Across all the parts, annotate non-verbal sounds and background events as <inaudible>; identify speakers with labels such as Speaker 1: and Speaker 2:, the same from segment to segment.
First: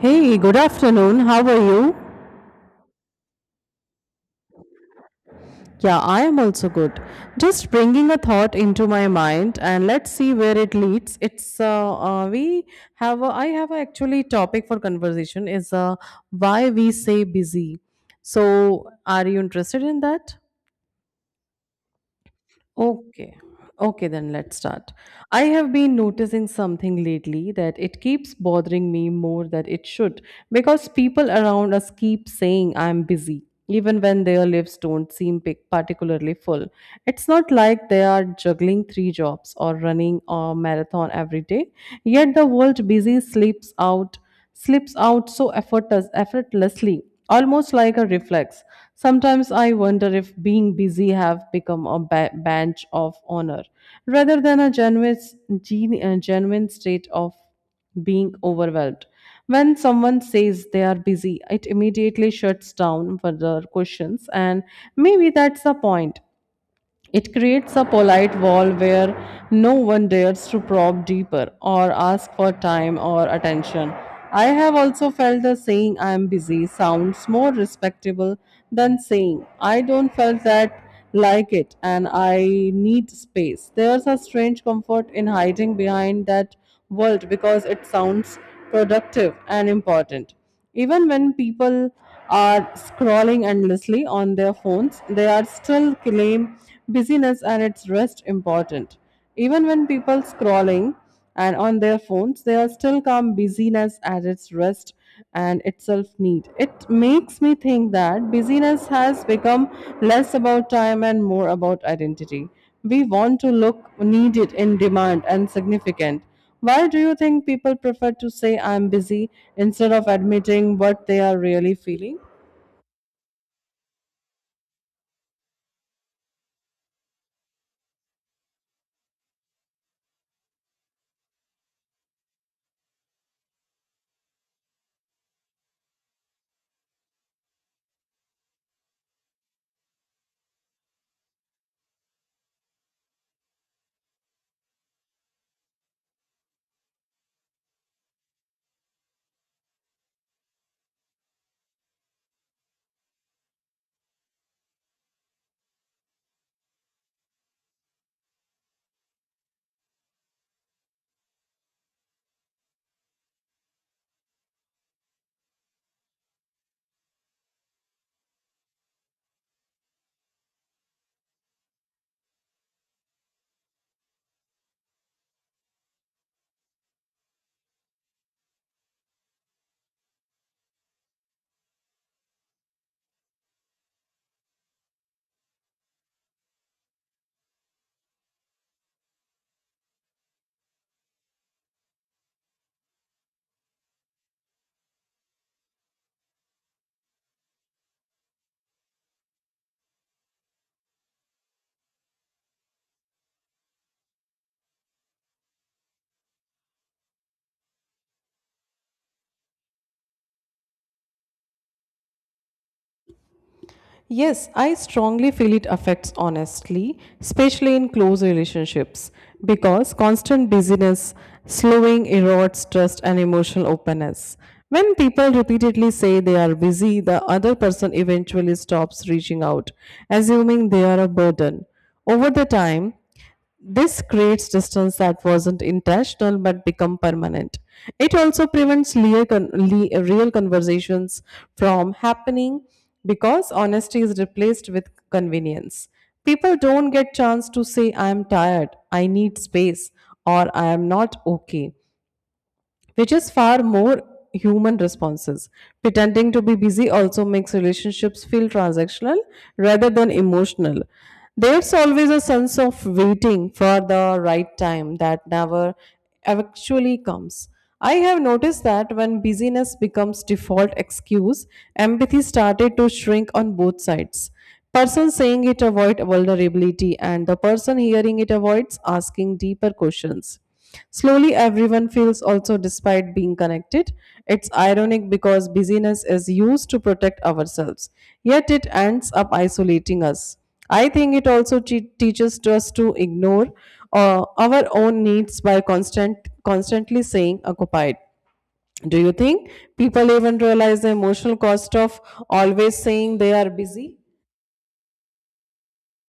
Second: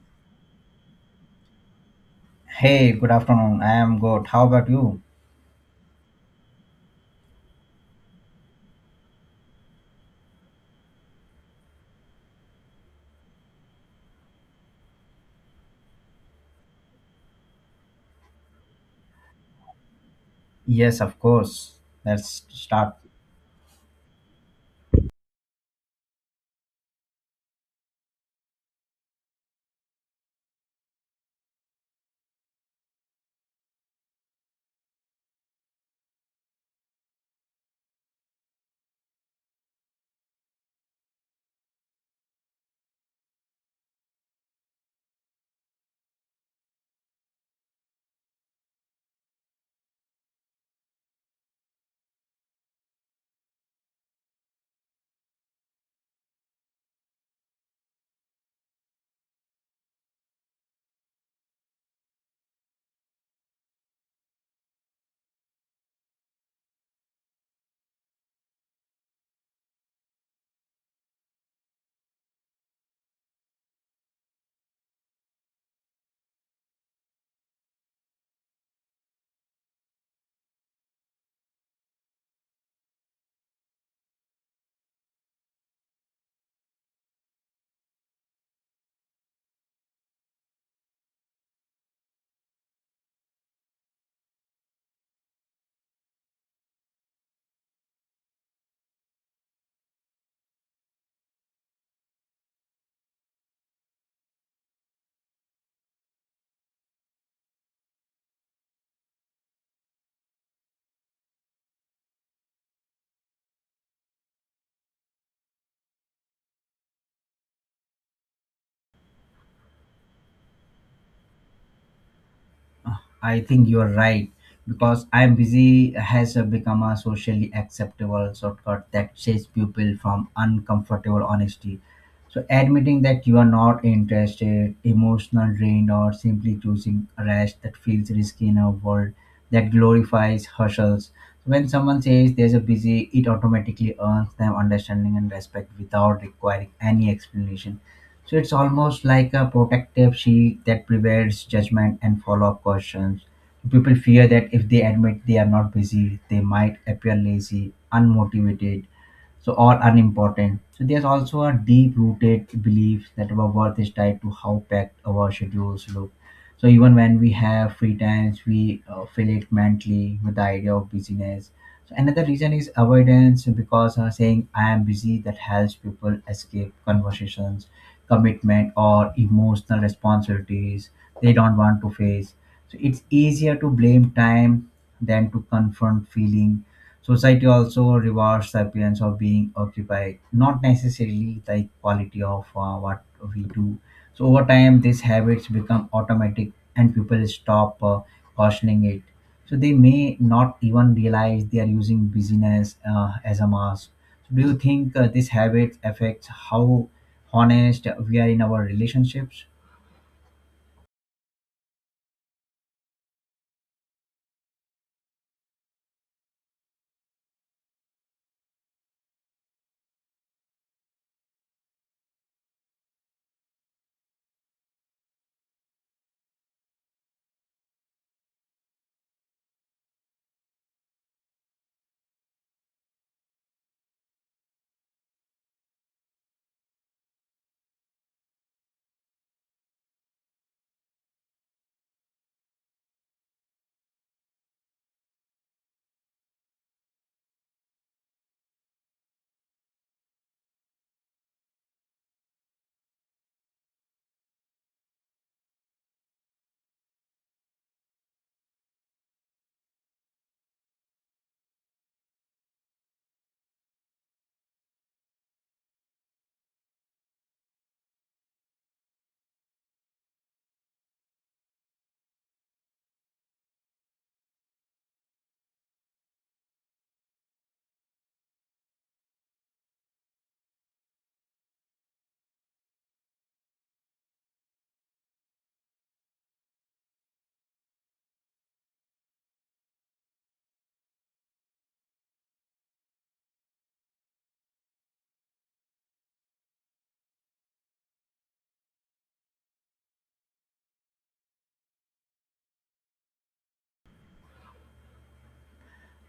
Speaker 1: Hey, good afternoon. How are you?
Speaker 2: Hey, good afternoon. I am good. How about you?
Speaker 1: Yeah, I am also good. Just bringing a thought into my mind and let's see where it leads. It's we have a, I have a actually topic for conversation is why we say busy. So, are you interested in that?
Speaker 2: Yes, of course. Let's start.
Speaker 1: Okay. Okay, then let's start. I have been noticing something lately that it keeps bothering me more than it should because people around us keep saying I'm busy, even when their lives don't seem particularly full. It's not like they are juggling three jobs or running a marathon every day, yet the word busy slips out so effortlessly, almost like a reflex. Sometimes I wonder if being busy have become a badge of honor rather than a genuine state of being overwhelmed. When someone says they are busy, it immediately shuts down further questions, and maybe that's the point. It creates a polite wall where no one dares to probe deeper or ask for time or attention. I have also felt the saying I am busy sounds more respectable than saying I don't felt that like it and I need space. There's a strange comfort in hiding behind that world because it sounds productive and important. Even when people are scrolling endlessly on their phones, they are still claim busyness and its rest important. Even when people scrolling and on their phones, they are still come busyness as its rest and itself need. It makes me think that busyness has become less about time and more about identity. We want to look needed in demand and significant. Why do you think people prefer to say I'm busy instead of admitting what they are really feeling?
Speaker 2: I think you're right because I'm busy has become a socially acceptable shortcut that saves people from uncomfortable honesty. So admitting that you are not interested, emotional drained, or simply choosing a rest that feels risky in a world that glorifies hustles. So, when someone says there's a busy, it automatically earns them understanding and respect without requiring any explanation, so it's almost like a protective shield that prevents judgment and follow-up questions. People fear that if they admit they are not busy, they might appear lazy, unmotivated, so or unimportant. So there's also a deep-rooted belief that our worth is tied to how packed our schedules look. So even when we have free times, we fill it mentally with the idea of busyness. So another reason is avoidance because saying I am busy that helps people escape conversations, commitment, or emotional responsibilities they don't want to face, so it's easier to blame time than to confront feeling. Society also rewards the appearance of being occupied, not necessarily the quality of what we do. So over time, these habits become automatic, and people stop cautioning it. So they may not even realize they are using busyness as a mask. So do you think this habit affects how honest we are in our relationships?
Speaker 1: Yes, I strongly feel it affects honestly, especially in close relationships, because constant busyness, slowing erodes trust and emotional openness. When people repeatedly say they are busy, the other person eventually stops reaching out, assuming they are a burden. Over the time, this creates distance that wasn't intentional but become permanent. It also prevents real conversations from happening because honesty is replaced with convenience. People don't get chance to say I am tired, I need space, or I am not okay, which is far more human responses. Pretending to be busy also makes relationships feel transactional rather than emotional. There's always a sense of waiting for the right time that never actually comes. I have noticed that when busyness becomes default excuse, empathy started to shrink on both sides. Person saying it avoid vulnerability and the person hearing it avoids asking deeper questions. Slowly everyone feels also despite being connected. It's ironic because busyness is used to protect ourselves, yet it ends up isolating us. I think it also teaches us to ignore our own needs by constantly saying occupied. Do you think people even realize the emotional cost of always saying they are busy?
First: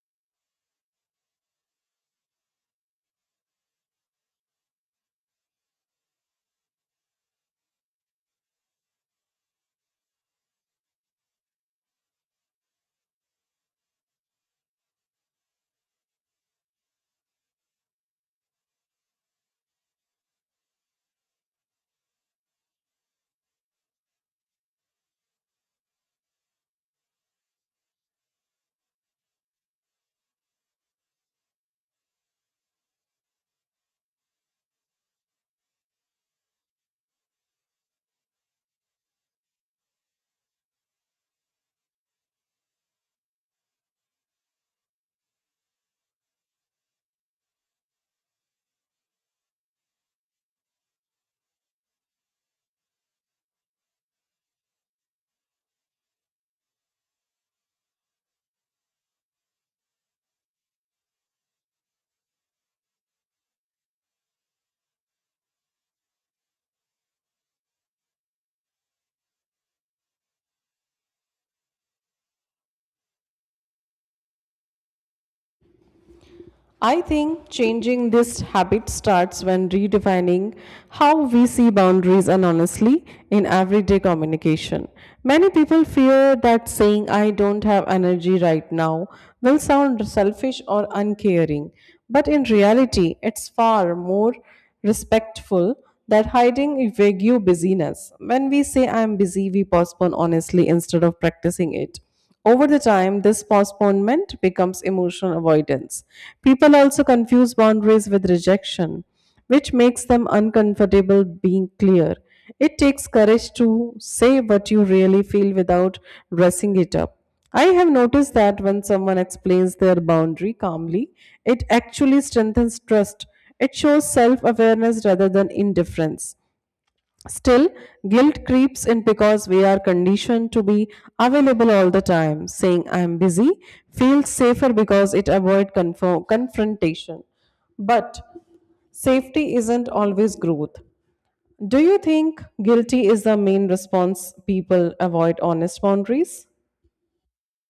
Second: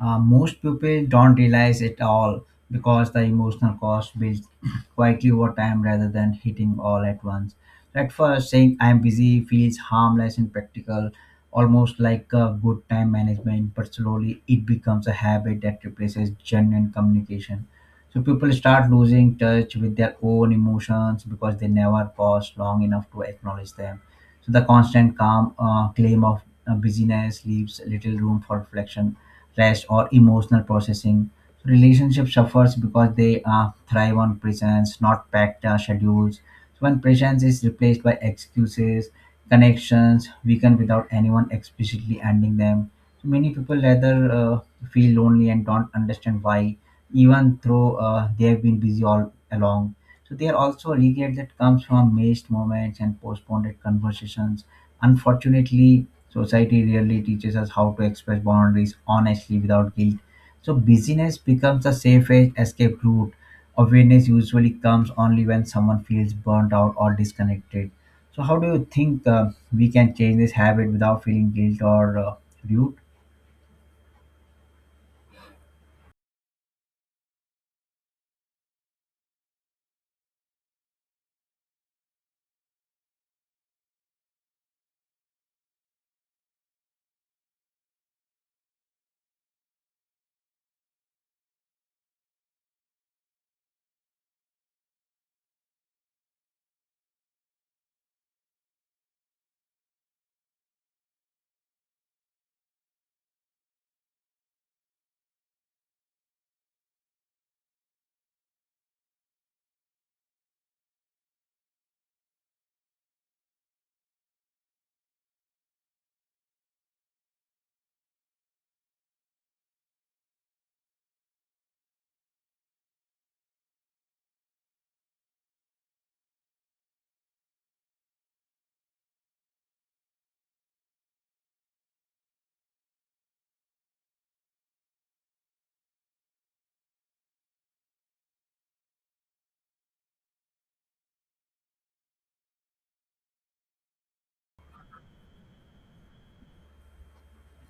Speaker 2: Most people don't realize it all because the emotional cost builds <clears throat> quietly over time rather than hitting all at once. At first, saying I'm busy feels harmless and practical, almost like a good time management, but slowly it becomes a habit that replaces genuine communication. So people start losing touch with their own emotions because they never pause long enough to acknowledge them. So the constant calm claim of busyness leaves little room for reflection, rest, or emotional processing. Relationship suffers because they thrive on presence, not packed schedules. So when presence is replaced by excuses, connections weaken without anyone explicitly ending them. So many people rather feel lonely and don't understand why, even though they have been busy all along. So they are also a regret that comes from missed moments and postponed conversations. Unfortunately, society really teaches us how to express boundaries honestly without guilt. So busyness becomes the safest escape route. Awareness usually comes only when someone feels burnt out or disconnected. So how do you think we can change this habit without feeling guilt or rude?
Speaker 1: I think changing this habit starts when redefining how we see boundaries and honestly in everyday communication. Many people fear that saying I don't have energy right now will sound selfish or uncaring, but in reality, it's far more respectful that hiding vague busyness. When we say I'm busy, we postpone honestly instead of practicing it. Over the time, this postponement becomes emotional avoidance. People also confuse boundaries with rejection, which makes them uncomfortable being clear. It takes courage to say what you really feel without dressing it up. I have noticed that when someone explains their boundary calmly, it actually strengthens trust. It shows self awareness rather than indifference. Still, guilt creeps in because we are conditioned to be available all the time. Saying I am busy feels safer because it avoids confrontation. But safety isn't always growth. Do you think guilty is the main response people avoid honest boundaries?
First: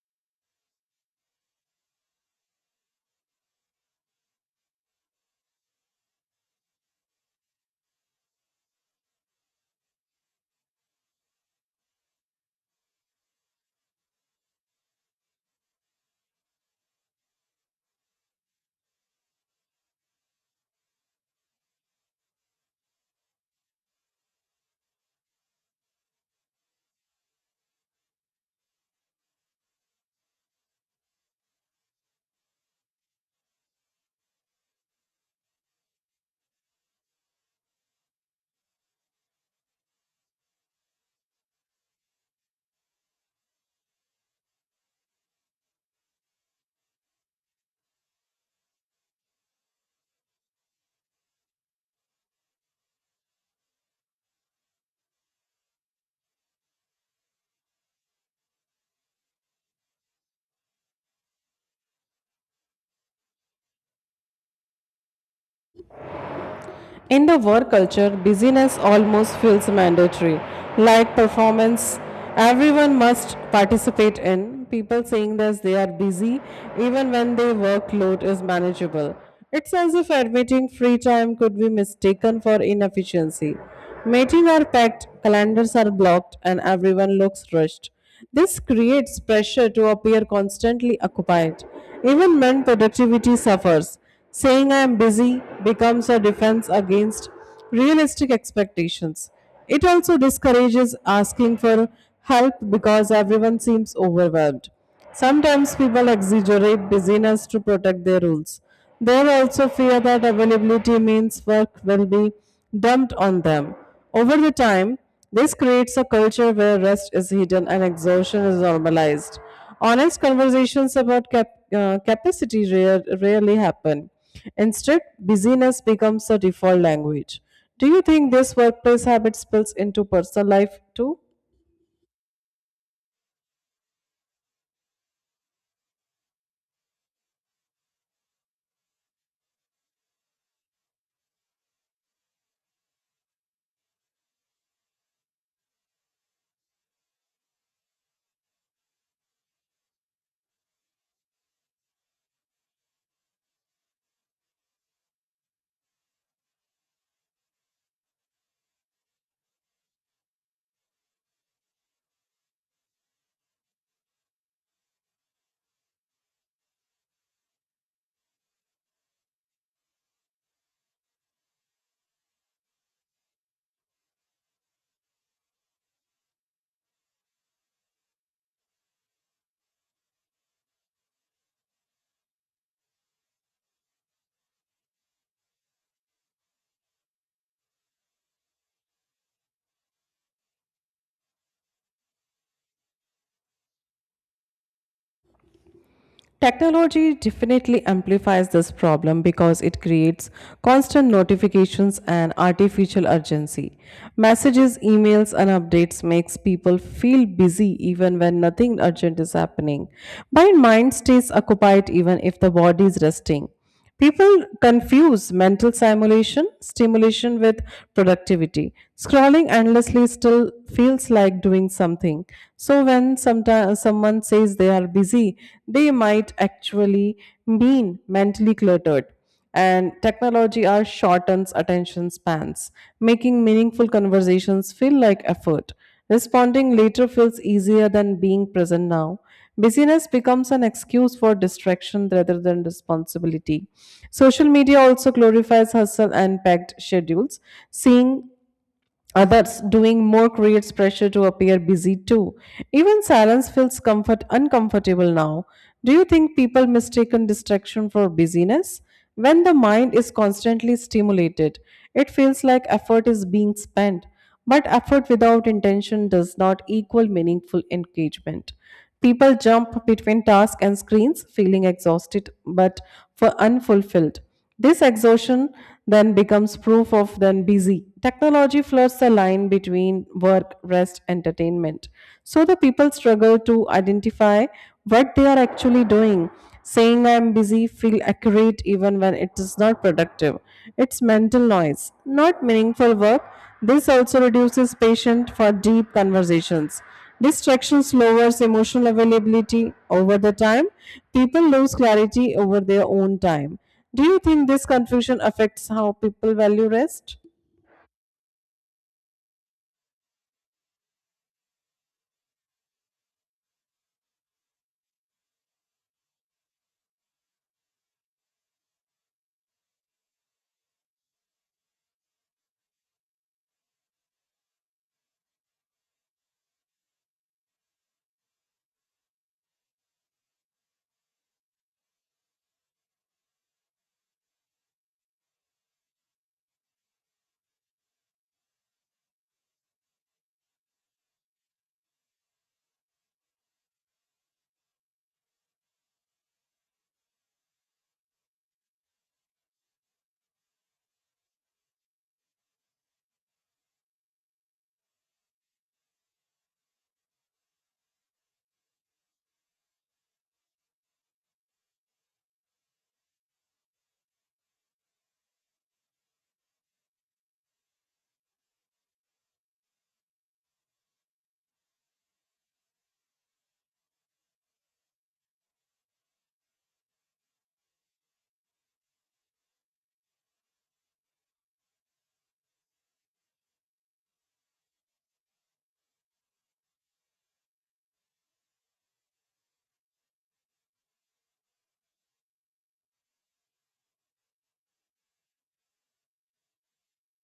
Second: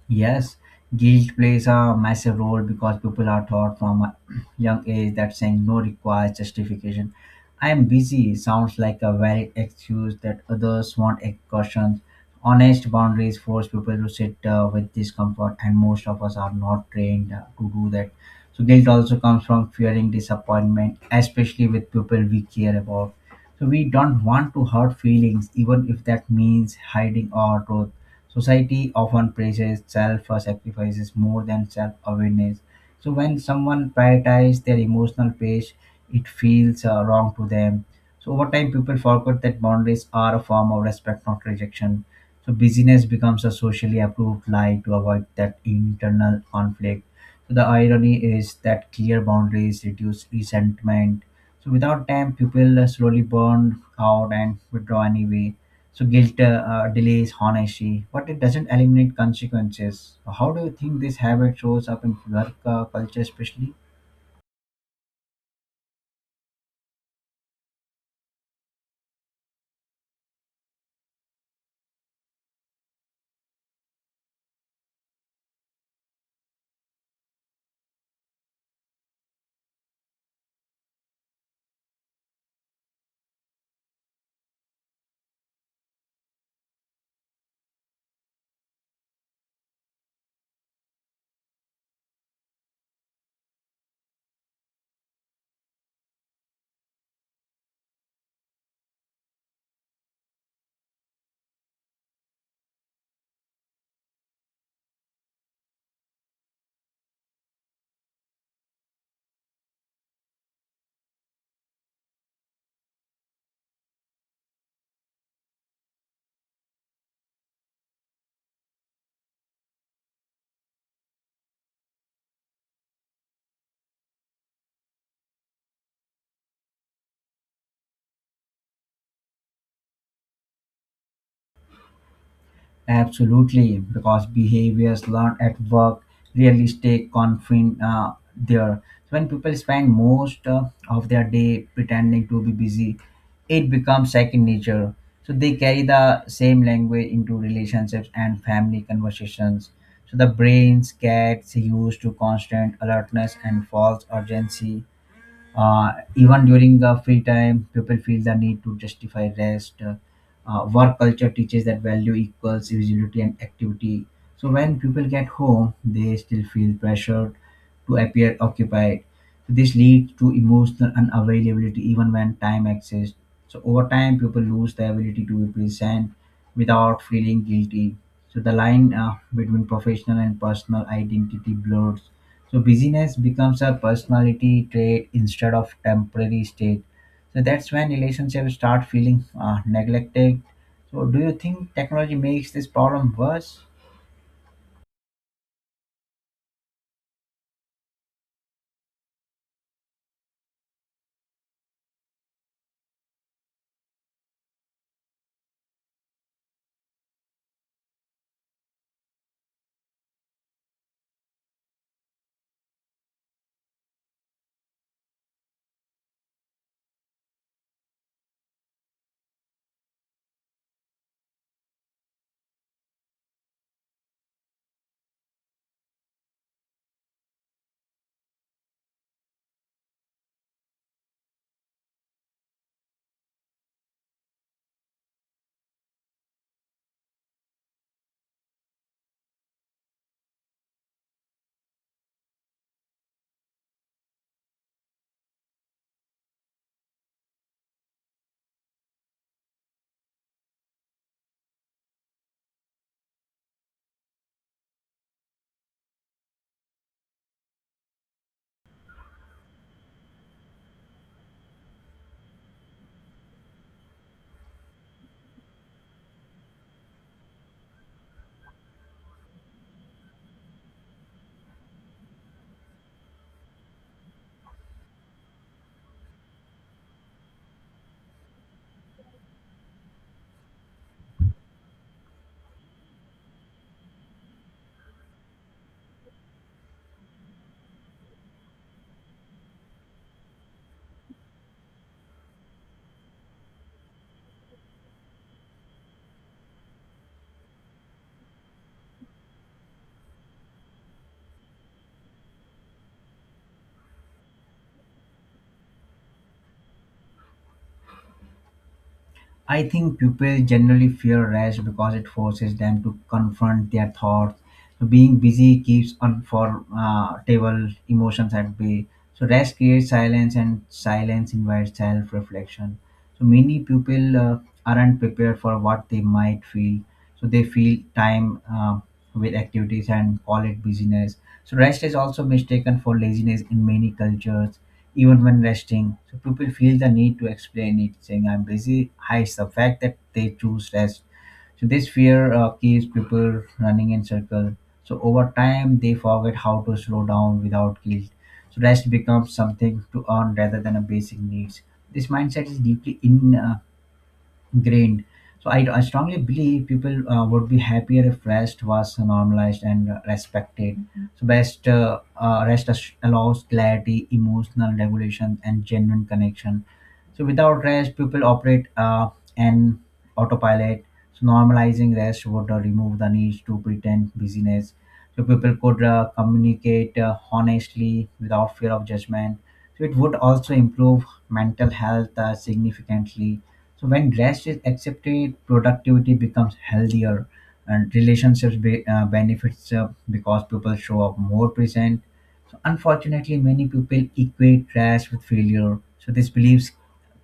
Speaker 2: Yes, guilt plays a massive role because people are taught from a <clears throat> young age that saying no requires justification. I am busy sounds like a valid excuse that others want cautions. Honest boundaries force people to sit with discomfort, and most of us are not trained to do that. So, guilt also comes from fearing disappointment, especially with people we care about. So, we don't want to hurt feelings, even if that means hiding our truth. Society often praises self-sacrifices more than self-awareness. So when someone prioritizes their emotional pace, it feels wrong to them. So over time, people forget that boundaries are a form of respect, not rejection. So busyness becomes a socially approved lie to avoid that internal conflict. So the irony is that clear boundaries reduce resentment. So without them, people slowly burn out and withdraw anyway. So guilt delays honesty, but it doesn't eliminate consequences. So, how do you think this habit shows up in work culture, especially?
Speaker 1: In the work culture, busyness almost feels mandatory, like performance. Everyone must participate in. People saying that they are busy, even when their workload is manageable. It's as if admitting free time could be mistaken for inefficiency. Meetings are packed, calendars are blocked, and everyone looks rushed. This creates pressure to appear constantly occupied. Even when productivity suffers, saying I am busy becomes a defense against realistic expectations. It also discourages asking for help because everyone seems overwhelmed. Sometimes people exaggerate busyness to protect their roles. They also fear that availability means work will be dumped on them. Over the time, this creates a culture where rest is hidden and exhaustion is normalized. Honest conversations about capacity rarely happen. Instead, busyness becomes a default language. Do you think this workplace habit spills into personal life too?
Speaker 2: Absolutely, because behaviors learned at work really stay confined there. So when people spend most of their day pretending to be busy, it becomes second nature. So they carry the same language into relationships and family conversations. So the brains gets used to constant alertness and false urgency, even during the free time, people feel the need to justify rest. Work culture teaches that value equals visibility and activity. So when people get home, they still feel pressured to appear occupied. So this leads to emotional unavailability even when time exists. So over time, people lose the ability to be present without feeling guilty. So the line between professional and personal identity blurs. So busyness becomes a personality trait instead of temporary state. So that's when relationships start feeling neglected. So do you think technology makes this problem worse?
Speaker 1: Technology definitely amplifies this problem because it creates constant notifications and artificial urgency. Messages, emails and updates makes people feel busy even when nothing urgent is happening. But mind stays occupied even if the body is resting. People confuse stimulation with productivity. Scrolling endlessly still feels like doing something. So when someone says they are busy, they might actually mean mentally cluttered and technology are shortens attention spans, making meaningful conversations feel like effort. Responding later feels easier than being present now. Busyness becomes an excuse for distraction rather than responsibility. Social media also glorifies hustle and packed schedules. Seeing others doing more creates pressure to appear busy too. Even silence feels comfort uncomfortable now. Do you think people mistaken distraction for busyness? When the mind is constantly stimulated, it feels like effort is being spent. But effort without intention does not equal meaningful engagement. People jump between tasks and screens feeling exhausted but for unfulfilled. This exhaustion then becomes proof of then busy. Technology floods the line between work, rest, entertainment. So the people struggle to identify what they are actually doing. Saying I am busy feel accurate even when it is not productive. It's mental noise, not meaningful work. This also reduces patience for deep conversations. Distractions lowers emotional availability over the time. People lose clarity over their own time. Do you think this confusion affects how people value rest?
Speaker 2: I think people generally fear rest because it forces them to confront their thoughts. So being busy keeps unforgettable emotions at bay. So rest creates silence, and silence invites self-reflection. So many people aren't prepared for what they might feel. So they feel time with activities and call it busyness. So rest is also mistaken for laziness in many cultures, even when resting. So people feel the need to explain it, saying I'm busy hides the fact that they choose rest. So this fear keeps people running in circles. So over time, they forget how to slow down without guilt. So rest becomes something to earn rather than a basic needs. This mindset is deeply grained. So I strongly believe people would be happier if rest was normalized and respected. Mhm. So best rest allows clarity, emotional regulation, and genuine connection. So without rest, people operate and autopilot. So normalizing rest would remove the need to pretend busyness. So people could communicate honestly without fear of judgment. So it would also improve mental health significantly, so when rest is accepted, productivity becomes healthier, and relationships benefits because people show up more present. So unfortunately, many people equate rest with failure. So this beliefs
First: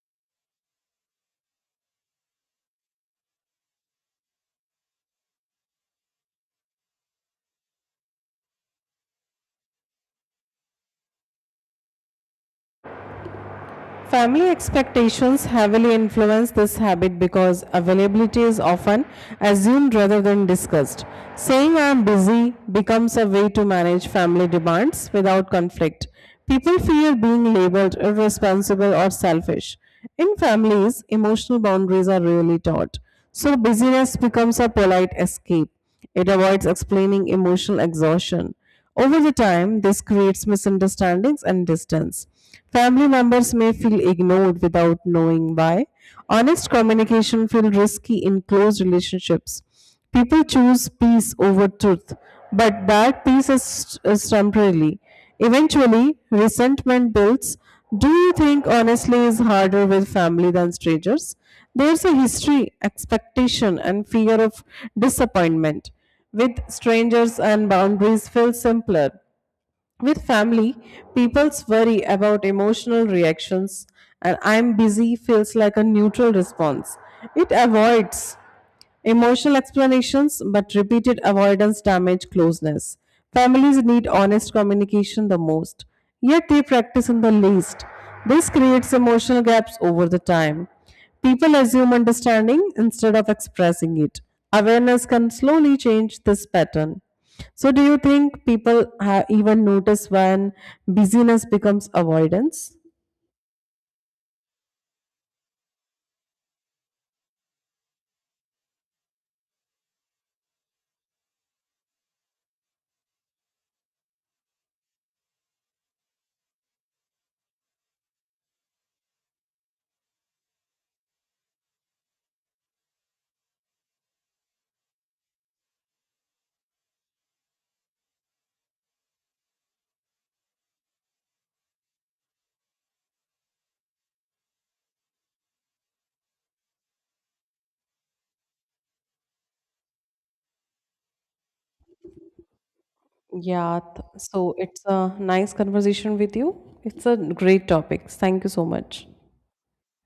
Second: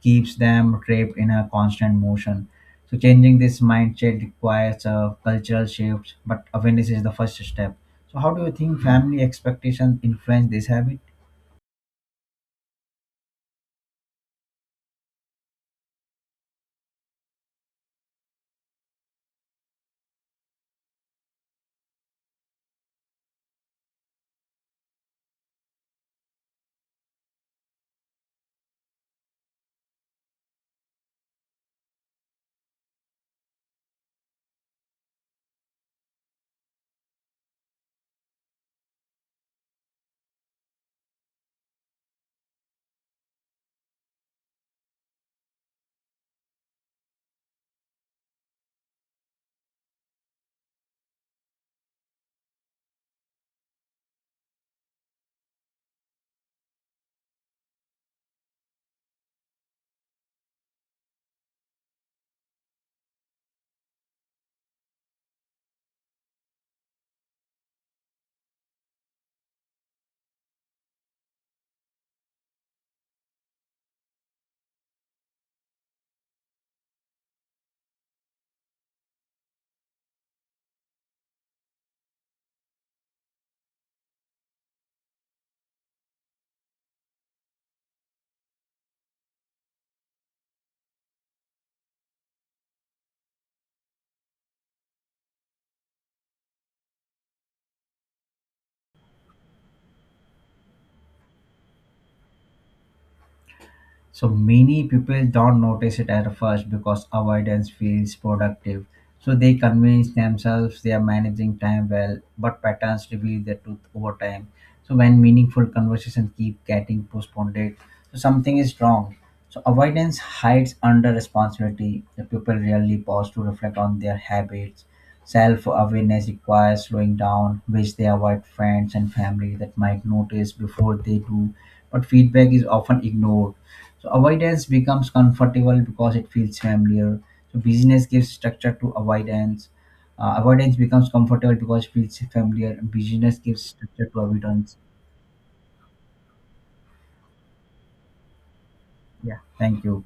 Speaker 2: keeps them trapped in a constant motion. So changing this mindset requires a cultural shifts, but awareness is the first step. So how do you think family expectations influence this habit?
Speaker 1: Family expectations heavily influence this habit because availability is often assumed rather than discussed. Saying I am busy becomes a way to manage family demands without conflict. People fear being labeled irresponsible or selfish. In families, emotional boundaries are rarely taught, so busyness becomes a polite escape. It avoids explaining emotional exhaustion. Over the time, this creates misunderstandings and distance. Family members may feel ignored without knowing why. Honest communication feels risky in close relationships. People choose peace over truth, but that is temporarily. Eventually, resentment builds. Do you think honestly is harder with family than strangers? There's a history, expectation, and fear of disappointment. With strangers and boundaries feel simpler. With family, people's worry about emotional reactions and I'm busy feels like a neutral response. It avoids emotional explanations, but repeated avoidance damage closeness. Families need honest communication the most, yet they practice in the least. This creates emotional gaps over the time. People assume understanding instead of expressing it. Awareness can slowly change this pattern. So, do you think people even notice when busyness becomes avoidance?
Speaker 2: So many people don't notice it at first because avoidance feels productive. So they convince themselves they are managing time well, but patterns reveal the truth over time. So when meaningful conversations keep getting postponed, so something is wrong. So avoidance hides under responsibility. The people rarely pause to reflect on their habits. Self-awareness requires slowing down, which they avoid friends and family that might notice before they do. But feedback is often ignored, so avoidance becomes comfortable because it feels familiar. So busyness gives structure to avoidance. Avoidance becomes comfortable because it feels familiar. Busyness gives
Speaker 1: Yeah,
Speaker 2: structure to
Speaker 1: so
Speaker 2: avoidance.
Speaker 1: it's a nice conversation with you. It's a great topic. Thank you so much.
Speaker 2: Yeah, thank you.